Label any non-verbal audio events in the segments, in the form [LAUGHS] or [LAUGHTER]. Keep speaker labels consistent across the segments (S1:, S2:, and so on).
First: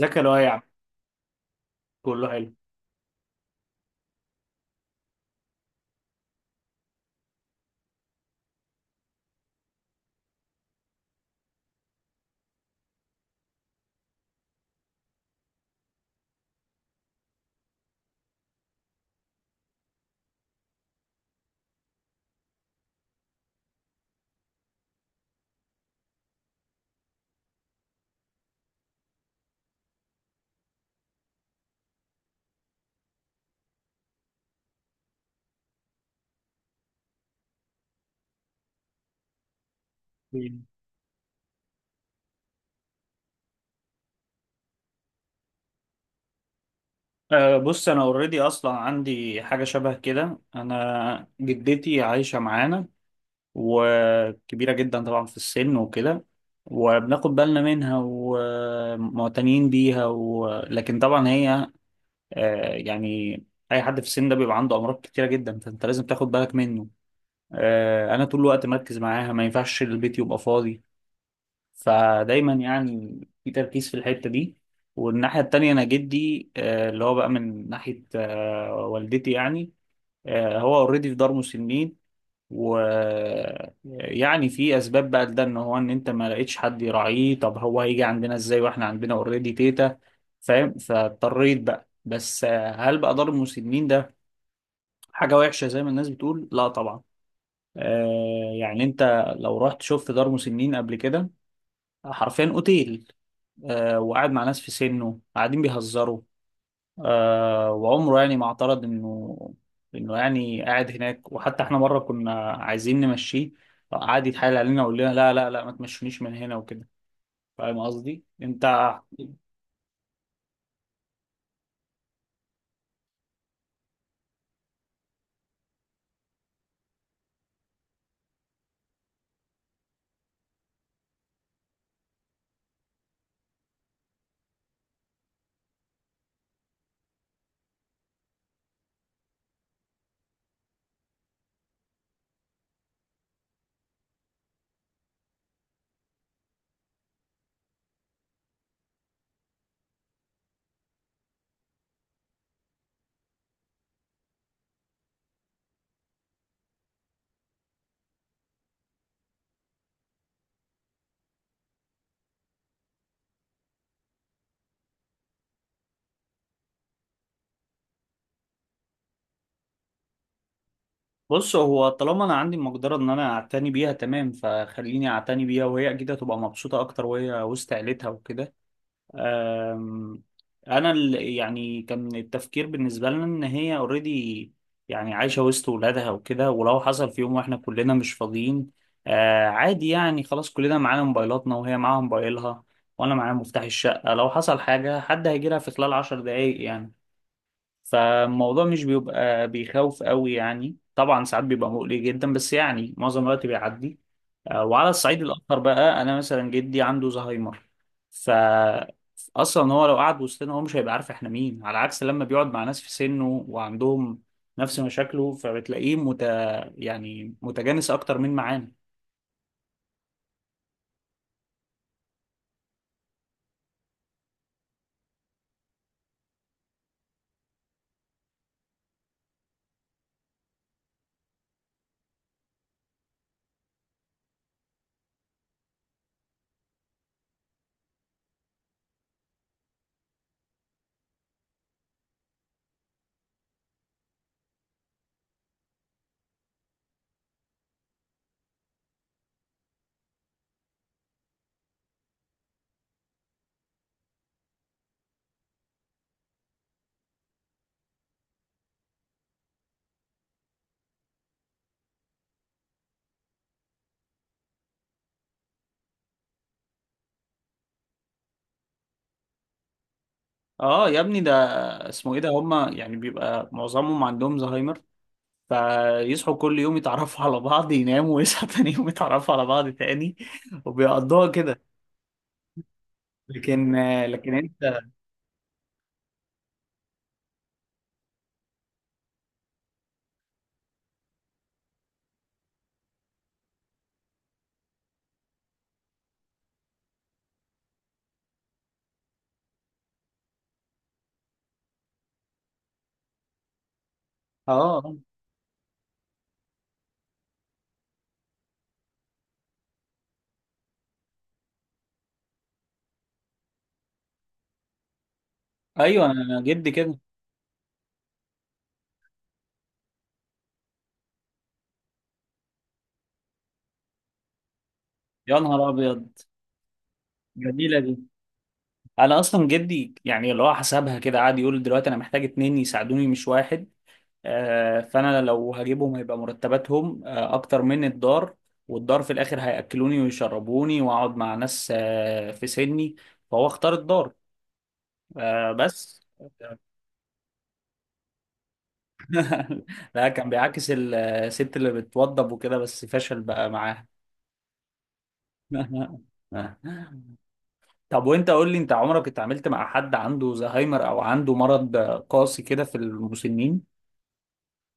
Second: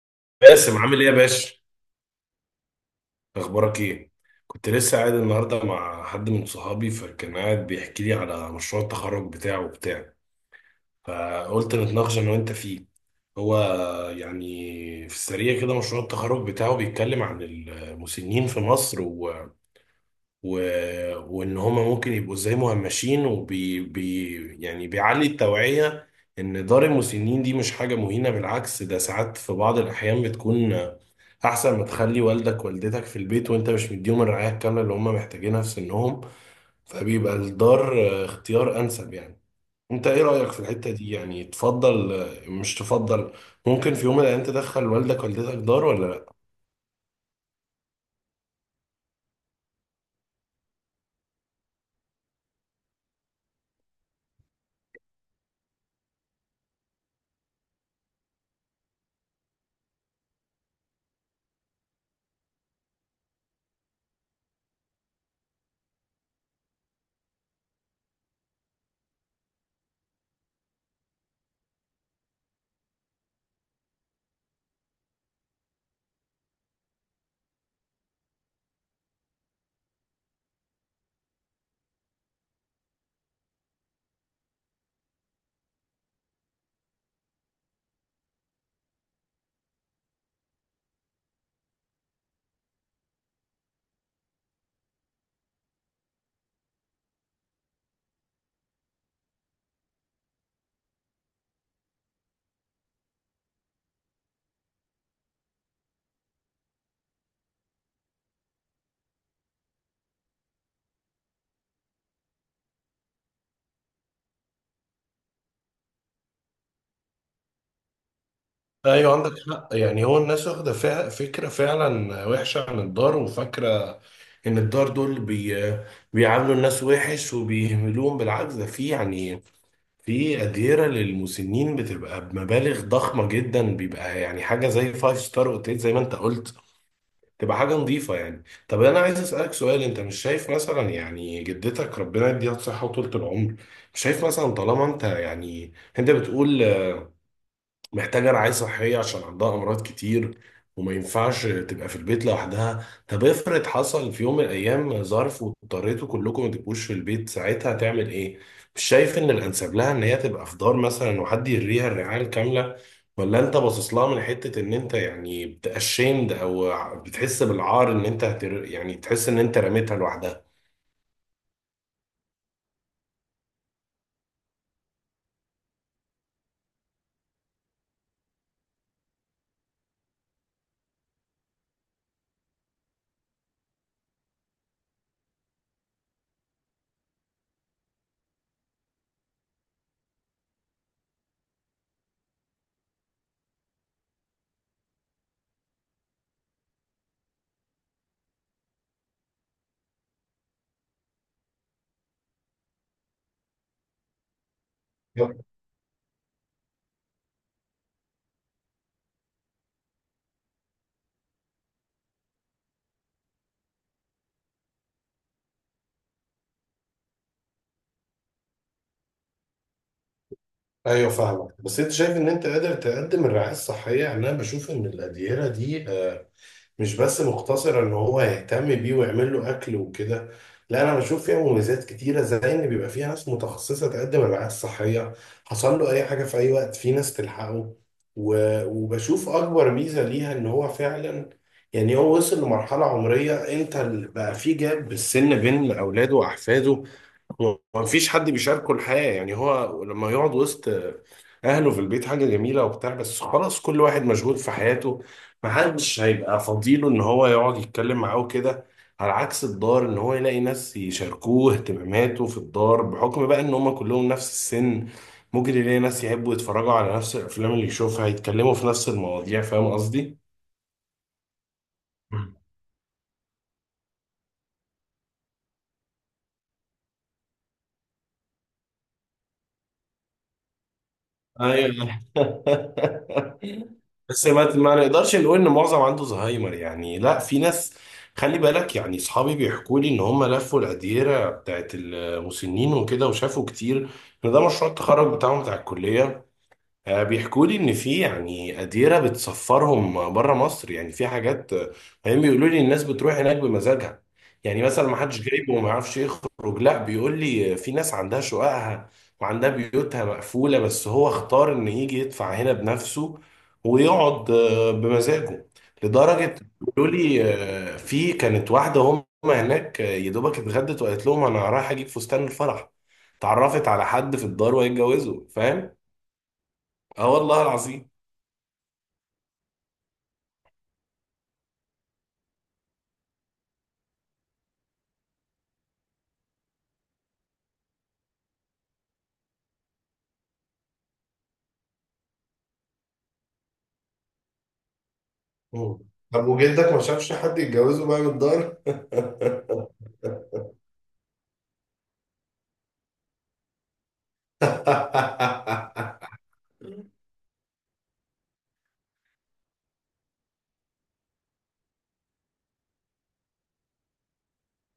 S1: ذكي لوايع.
S2: باسم، عامل ايه يا باشا؟
S1: كله حلو.
S2: اخبارك ايه؟ كنت لسه قاعد النهارده مع حد من صحابي فكان قاعد بيحكي لي على مشروع التخرج بتاعه وبتاع. فقلت نتناقش انا وانت فيه. هو يعني في السريع كده مشروع التخرج بتاعه بيتكلم عن المسنين في مصر و... وان هما ممكن يبقوا ازاي مهمشين يعني بيعلي التوعية ان دار المسنين دي مش حاجة مهينة، بالعكس ده ساعات في بعض الاحيان بتكون احسن ما تخلي والدك والدتك في البيت وانت مش مديهم الرعاية الكاملة اللي هم محتاجينها في سنهم. فبيبقى الدار اختيار انسب يعني. انت ايه رأيك في
S1: مم.
S2: الحتة دي؟ يعني تفضل مش تفضل؟ ممكن في يوم من الايام تدخل والدك والدتك دار ولا لا؟
S1: أه، بص، انا اوريدي اصلا عندي حاجه شبه كده. انا جدتي عايشه معانا وكبيره جدا طبعا في السن وكده. وبناخد بالنا منها ومعتنيين بيها، و... لكن طبعا هي يعني اي حد في السن ده بيبقى عنده امراض كتيره جدا، فانت لازم تاخد بالك منه. انا طول الوقت مركز معاها، ما ينفعش البيت يبقى فاضي، فدايما يعني في تركيز في الحتة دي. والناحية التانية أنا جدي، اللي هو بقى من ناحية والدتي يعني، هو اوريدي في دار مسنين. ويعني في أسباب بقى لده، إن هو إن أنت ما لقيتش حد يراعيه، طب هو هيجي عندنا إزاي وإحنا عندنا اوريدي تيتا؟ فاهم، فاضطريت بقى. بس هل بقى دار المسنين ده حاجة وحشة زي ما الناس بتقول؟ لا طبعا. آه، يعني أنت لو رحت شفت دار مسنين قبل كده، حرفيا أوتيل. آه، وقاعد مع ناس في سنه قاعدين بيهزروا. آه، وعمره يعني ما اعترض انه يعني قاعد هناك. وحتى احنا مره كنا عايزين نمشيه، قعد يتحايل علينا ويقول لنا لا لا لا، ما تمشونيش من هنا وكده. فاهم قصدي انت.
S2: ايوه، عندك حق. يعني هو الناس واخدة فكرة فعلا وحشة عن الدار، وفاكرة ان الدار دول بيعاملوا الناس وحش وبيهملوهم. بالعكس، ده في يعني في أديرة للمسنين بتبقى بمبالغ ضخمة جدا، بيبقى يعني حاجة زي فايف ستار اوتيل زي ما انت قلت، تبقى حاجة نظيفة. يعني طب انا عايز اسألك سؤال، انت مش شايف مثلا يعني جدتك، ربنا يديها الصحة وطولة العمر، مش شايف مثلا طالما انت يعني انت بتقول محتاجة رعاية صحية عشان عندها أمراض كتير، وما ينفعش تبقى في البيت لوحدها؟ طب افرض حصل في يوم من الأيام ظرف واضطريتوا كلكم ما تبقوش في البيت، ساعتها هتعمل إيه؟ مش شايف إن الأنسب لها إن هي تبقى في دار مثلا وحد يريها الرعاية الكاملة؟ ولا أنت باصص لها من حتة إن أنت يعني بتأشيمد أو بتحس بالعار إن أنت يعني تحس إن أنت رميتها لوحدها؟
S1: بص، هو طالما انا عندي المقدره ان انا اعتني بيها تمام، فخليني اعتني بيها، وهي اكيد هتبقى مبسوطه اكتر وهي وسط عيلتها وكده. أم، انا يعني كان التفكير بالنسبه لنا ان هي اوريدي يعني عايشه وسط ولادها وكده. ولو حصل في يوم واحنا كلنا مش فاضيين، آه عادي يعني، خلاص كلنا معانا موبايلاتنا وهي معاها موبايلها، وانا معايا مفتاح الشقه. لو حصل حاجه، حد هيجي لها في خلال 10 دقايق يعني. فالموضوع مش بيبقى بيخوف قوي يعني. طبعا ساعات بيبقى مقلق جدا، بس يعني معظم الوقت بيعدي. آه، وعلى الصعيد
S2: يب.
S1: الآخر بقى، أنا مثلا جدي عنده زهايمر. ف، أصلا هو لو قعد وسطنا هو مش هيبقى عارف إحنا مين، على عكس لما بيقعد مع ناس في سنه وعندهم نفس مشاكله، فبتلاقيه يعني متجانس أكتر من معانا.
S2: ايوه فاهمك. بس انت شايف ان انت قادر تقدم الرعايه الصحيه؟ يعني انا بشوف ان الاديره دي مش بس مقتصر ان هو يهتم بيه ويعمل له اكل وكده، لا، انا بشوف فيها مميزات كتيره، زي ان بيبقى فيها ناس متخصصه تقدم الرعايه الصحيه، حصل له اي حاجه في اي وقت في ناس تلحقه. وبشوف اكبر ميزه ليها ان هو فعلا يعني هو وصل لمرحله عمريه، انت بقى في جاب بالسن بين اولاده واحفاده، هو مفيش حد بيشاركه الحياة. يعني هو لما يقعد وسط أهله في البيت حاجة جميلة وبتاع، بس خلاص كل واحد مشغول في حياته، محدش هيبقى فضيله إن هو يقعد يتكلم معاه وكده. على عكس الدار، إن هو يلاقي ناس يشاركوه اهتماماته في الدار بحكم بقى إن هما كلهم نفس السن، ممكن يلاقي ناس يحبوا يتفرجوا على نفس الأفلام اللي يشوفها، يتكلموا في نفس المواضيع. فاهم قصدي؟
S1: آه، يا ابني ده اسمه
S2: [LAUGHS]
S1: إيه، ده
S2: مم.
S1: هما يعني بيبقى معظمهم عندهم زهايمر. فيصحوا كل يوم يتعرفوا على بعض، يناموا ويصحوا تاني يوم يتعرفوا على بعض تاني، وبيقضوها كده.
S2: ايوه.
S1: لكن
S2: [LAUGHS] بس
S1: لكن
S2: ما
S1: انت،
S2: نقدرش نقول ان معظم عنده زهايمر يعني، لا في ناس. خلي بالك، يعني اصحابي بيحكوا لي ان هم لفوا الاديره بتاعت المسنين وكده وشافوا كتير، ان ده مشروع التخرج بتاعهم بتاع الكليه. بيحكوا لي ان في يعني قديره بتسفرهم بره مصر، يعني في حاجات هم بيقولوا لي الناس بتروح هناك بمزاجها، يعني مثلا
S1: اه،
S2: ما حدش جايبه وما يعرفش يخرج. لا، بيقول لي في ناس عندها شققها وعندها بيوتها مقفوله بس هو اختار ان يجي يدفع هنا بنفسه ويقعد بمزاجه.
S1: ايوه، انا
S2: لدرجه
S1: جدي
S2: بيقولوا
S1: كده.
S2: لي في كانت واحده هم هناك يا دوبك اتغدت وقالت لهم انا رايحه اجيب فستان الفرح، اتعرفت على حد في الدار وهيتجوزوا.
S1: يا نهار
S2: فاهم؟
S1: ابيض،
S2: اه والله
S1: جميله
S2: العظيم.
S1: دي. انا اصلا جدي يعني اللي هو حسبها كده، قعد يقول دلوقتي انا محتاج اتنين يساعدوني مش واحد. آه، فانا لو هجيبهم هيبقى مرتباتهم اكتر من الدار، والدار في الاخر هياكلوني ويشربوني واقعد مع ناس في سني، فهو اختار الدار. آه،
S2: مم.
S1: بس.
S2: طب وجلدك ما شافش حد يتجوزه بقى من الدار؟ [LAUGHS]
S1: [LAUGHS] لا، كان بيعاكس الست اللي بتوضب وكده، بس فشل بقى معاها. [LAUGHS] طب وانت قول لي، انت عمرك اتعاملت مع حد عنده زهايمر او عنده مرض قاسي كده في المسنين؟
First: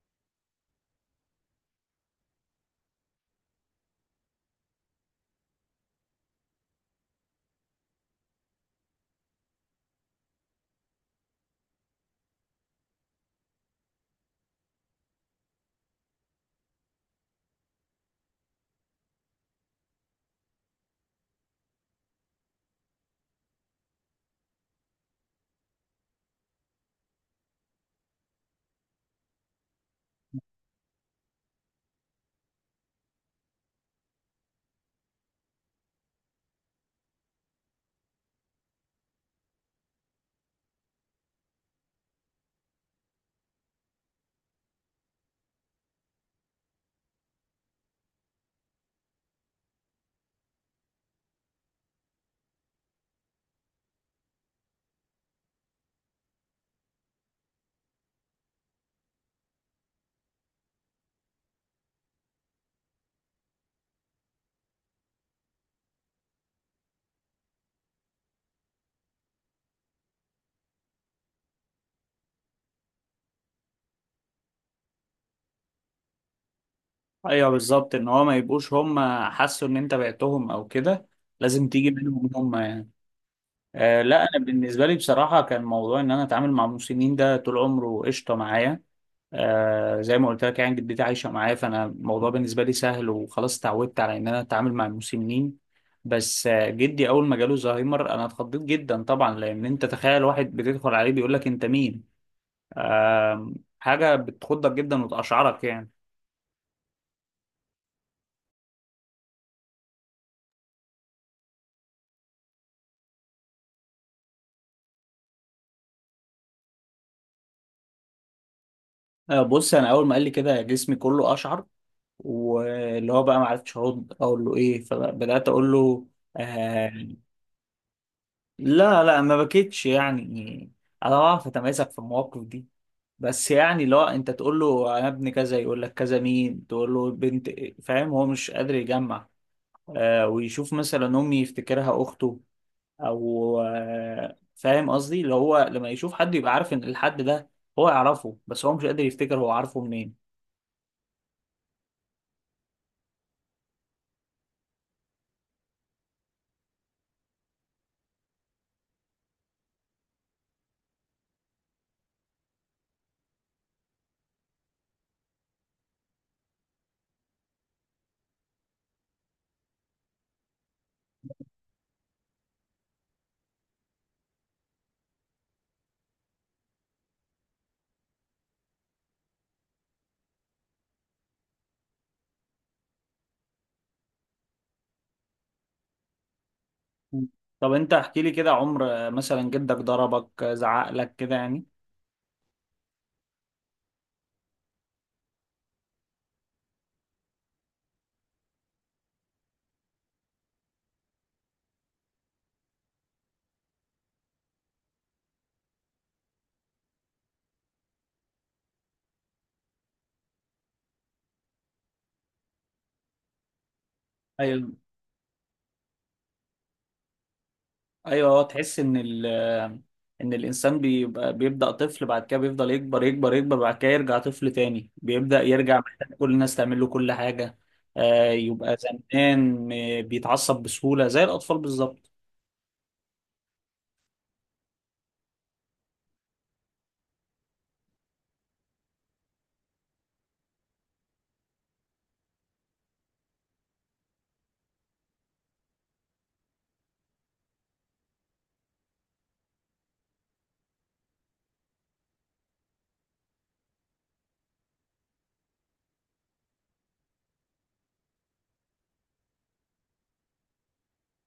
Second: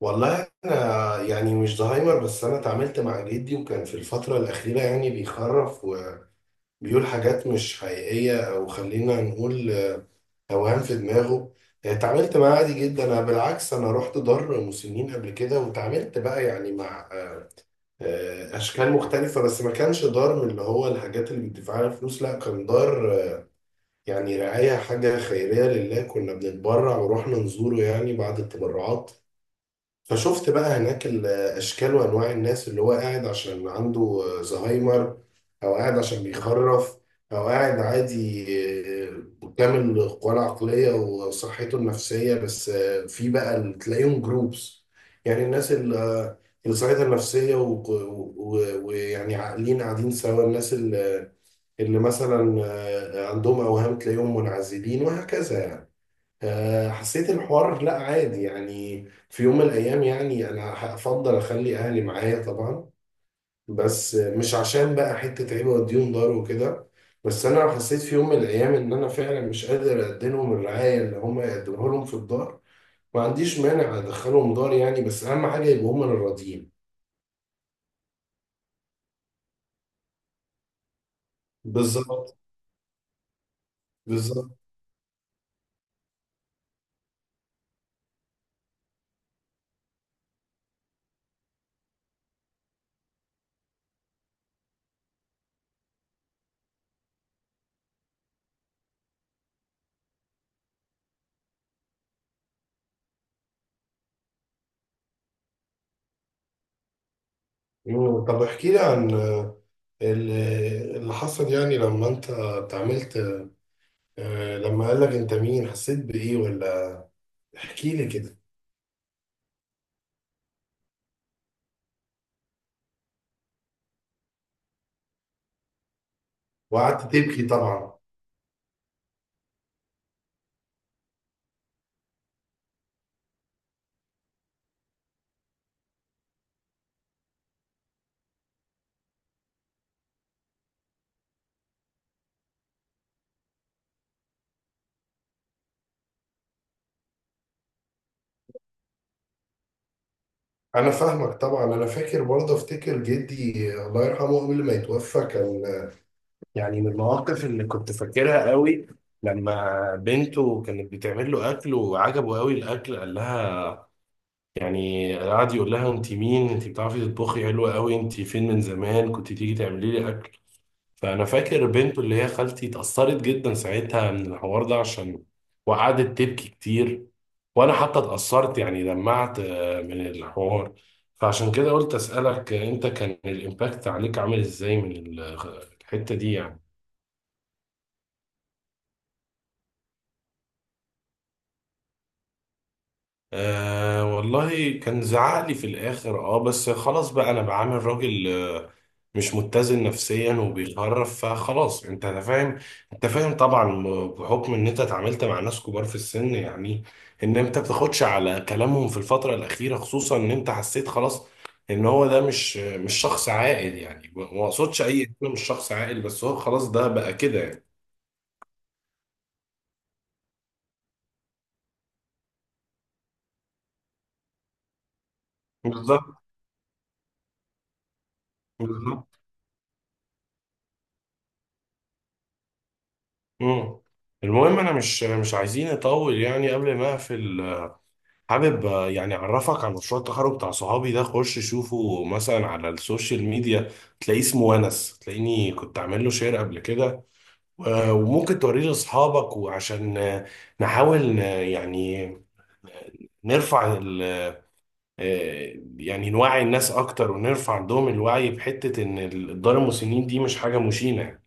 S2: والله انا يعني مش زهايمر، بس انا اتعاملت مع جدي وكان في الفتره الاخيره يعني بيخرف وبيقول حاجات مش حقيقيه، او خلينا نقول اوهام في دماغه. اتعاملت معاه عادي جدا. انا بالعكس انا رحت دار مسنين قبل كده وتعاملت بقى يعني مع اشكال مختلفه، بس ما كانش دار من اللي هو الحاجات اللي بتدفع لها فلوس، لا كان دار يعني رعاية، حاجة خيرية لله، كنا بنتبرع ورحنا نزوره يعني بعد التبرعات. فشفت بقى هناك الأشكال وأنواع الناس، اللي هو قاعد عشان عنده زهايمر، أو قاعد عشان بيخرف، أو قاعد عادي كامل القوى العقلية وصحته النفسية. بس في بقى اللي تلاقيهم جروبس، يعني الناس اللي اللي صحتها النفسية ويعني عاقلين قاعدين سوا، الناس اللي مثلا عندهم اوهام تلاقيهم منعزلين، وهكذا يعني. حسيت الحوار لا عادي. يعني في يوم من الايام يعني انا هفضل اخلي اهلي معايا طبعا، بس مش عشان بقى حته عيب اوديهم دار وكده، بس انا حسيت في يوم من الايام ان انا فعلا مش قادر اقدم لهم الرعايه اللي هم يقدموها لهم في الدار، ما عنديش مانع ادخلهم دار يعني، بس اهم حاجه يبقوا هم اللي راضيين.
S1: ايوه بالظبط، ان هو ما يبقوش هم حسوا ان انت بعتهم او كده، لازم تيجي منهم
S2: بالظبط.
S1: هم يعني. آه، لا انا
S2: بالظبط.
S1: بالنسبه لي بصراحه كان موضوع ان انا اتعامل مع المسنين ده طول عمره قشطه معايا. آه، زي ما قلت لك يعني، جدتي عايشة معايا فأنا الموضوع بالنسبة لي سهل، وخلاص اتعودت على إن أنا أتعامل مع المسنين. بس آه، جدي أول ما جاله زهايمر أنا اتخضيت جدا طبعا، لأن أنت تخيل واحد بتدخل عليه بيقول لك أنت مين؟ آه، حاجة بتخضك جدا وتقشعرك يعني.
S2: مم. طب احكي لي عن اللي حصل، يعني لما انت اتعاملت لما قال لك انت مين، حسيت بايه؟ ولا احكي لي كده.
S1: آه، بص أنا أول ما قال لي كده جسمي كله أشعر. واللي هو بقى ما عرفتش أرد أقول له إيه، فبدأت أقول له
S2: وقعدت
S1: آه.
S2: تبكي طبعا؟
S1: لا لا ما بكيتش يعني، أنا بعرف أتماسك في المواقف دي. بس يعني، لا انت تقول له انا ابن كذا يقول لك كذا مين، تقول له بنت. فاهم، هو مش قادر يجمع. آه، ويشوف مثلا امي يفتكرها اخته او فاهم قصدي، اللي هو لما يشوف حد يبقى عارف ان الحد ده هو يعرفه، بس هو مش قادر يفتكر هو عارفه منين.
S2: انا فاهمك طبعا. انا فاكر برضه، افتكر جدي الله يرحمه قبل ما يتوفى كان يعني، من المواقف اللي كنت فاكرها قوي، لما بنته كانت بتعمل له اكل وعجبه قوي الاكل، قال لها يعني قعد يقول لها انت مين؟ انت بتعرفي تطبخي حلوه قوي، انت فين من زمان كنت تيجي تعملي لي اكل. فانا فاكر بنته اللي هي خالتي اتأثرت جدا ساعتها من الحوار ده عشان، وقعدت تبكي كتير. وانا حتى اتأثرت يعني، دمعت من الحوار. فعشان كده قلت اسألك انت كان الامباكت عليك عامل ازاي من الحتة دي يعني؟
S1: طب انت احكي لي كده، عمر مثلا جدك ضربك، زعق لك كده يعني؟
S2: والله كان زعق لي في الاخر اه، بس خلاص بقى انا بعامل راجل مش متزن نفسيا وبيخرف، فخلاص انت فاهم، انت فاهم طبعا بحكم ان انت اتعاملت مع ناس كبار في السن، يعني ان انت بتاخدش على كلامهم في الفترة الاخيرة، خصوصا ان انت حسيت خلاص ان هو ده مش شخص عاقل، يعني ما
S1: ايوه
S2: اقصدش اي انه مش شخص عاقل، بس هو خلاص ده بقى كده يعني.
S1: ايوه، هو تحس ان ان الانسان بيبقى بيبدا طفل، بعد كده بيفضل يكبر يكبر يكبر، بعد كده يرجع طفل تاني، بيبدا يرجع محتاج
S2: بالظبط.
S1: كل الناس تعمل له كل حاجه. آه، يبقى
S2: بالظبط.
S1: زمان بيتعصب بسهوله زي الاطفال بالظبط.
S2: مم. المهم انا مش عايزين نطول، يعني قبل ما اقفل حابب يعني اعرفك على مشروع التخرج بتاع صحابي ده، خش شوفه مثلا على السوشيال ميديا، تلاقيه اسمه ونس، تلاقيني كنت عامل له شير قبل كده، وممكن توريه لاصحابك، وعشان نحاول يعني نرفع يعني نوعي الناس اكتر ونرفع عندهم الوعي بحتة ان الدار المسنين دي مش حاجة مشينة.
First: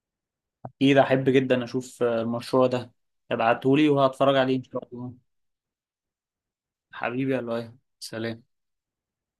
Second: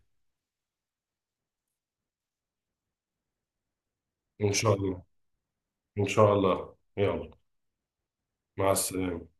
S1: اكيد، احب جدا اشوف المشروع ده، ابعتهولي وهتفرج
S2: ان
S1: عليه ان
S2: شاء
S1: شاء
S2: الله.
S1: الله.
S2: ان شاء الله، يلا.
S1: حبيبي يا لؤي، سلام.
S2: مع السلامة.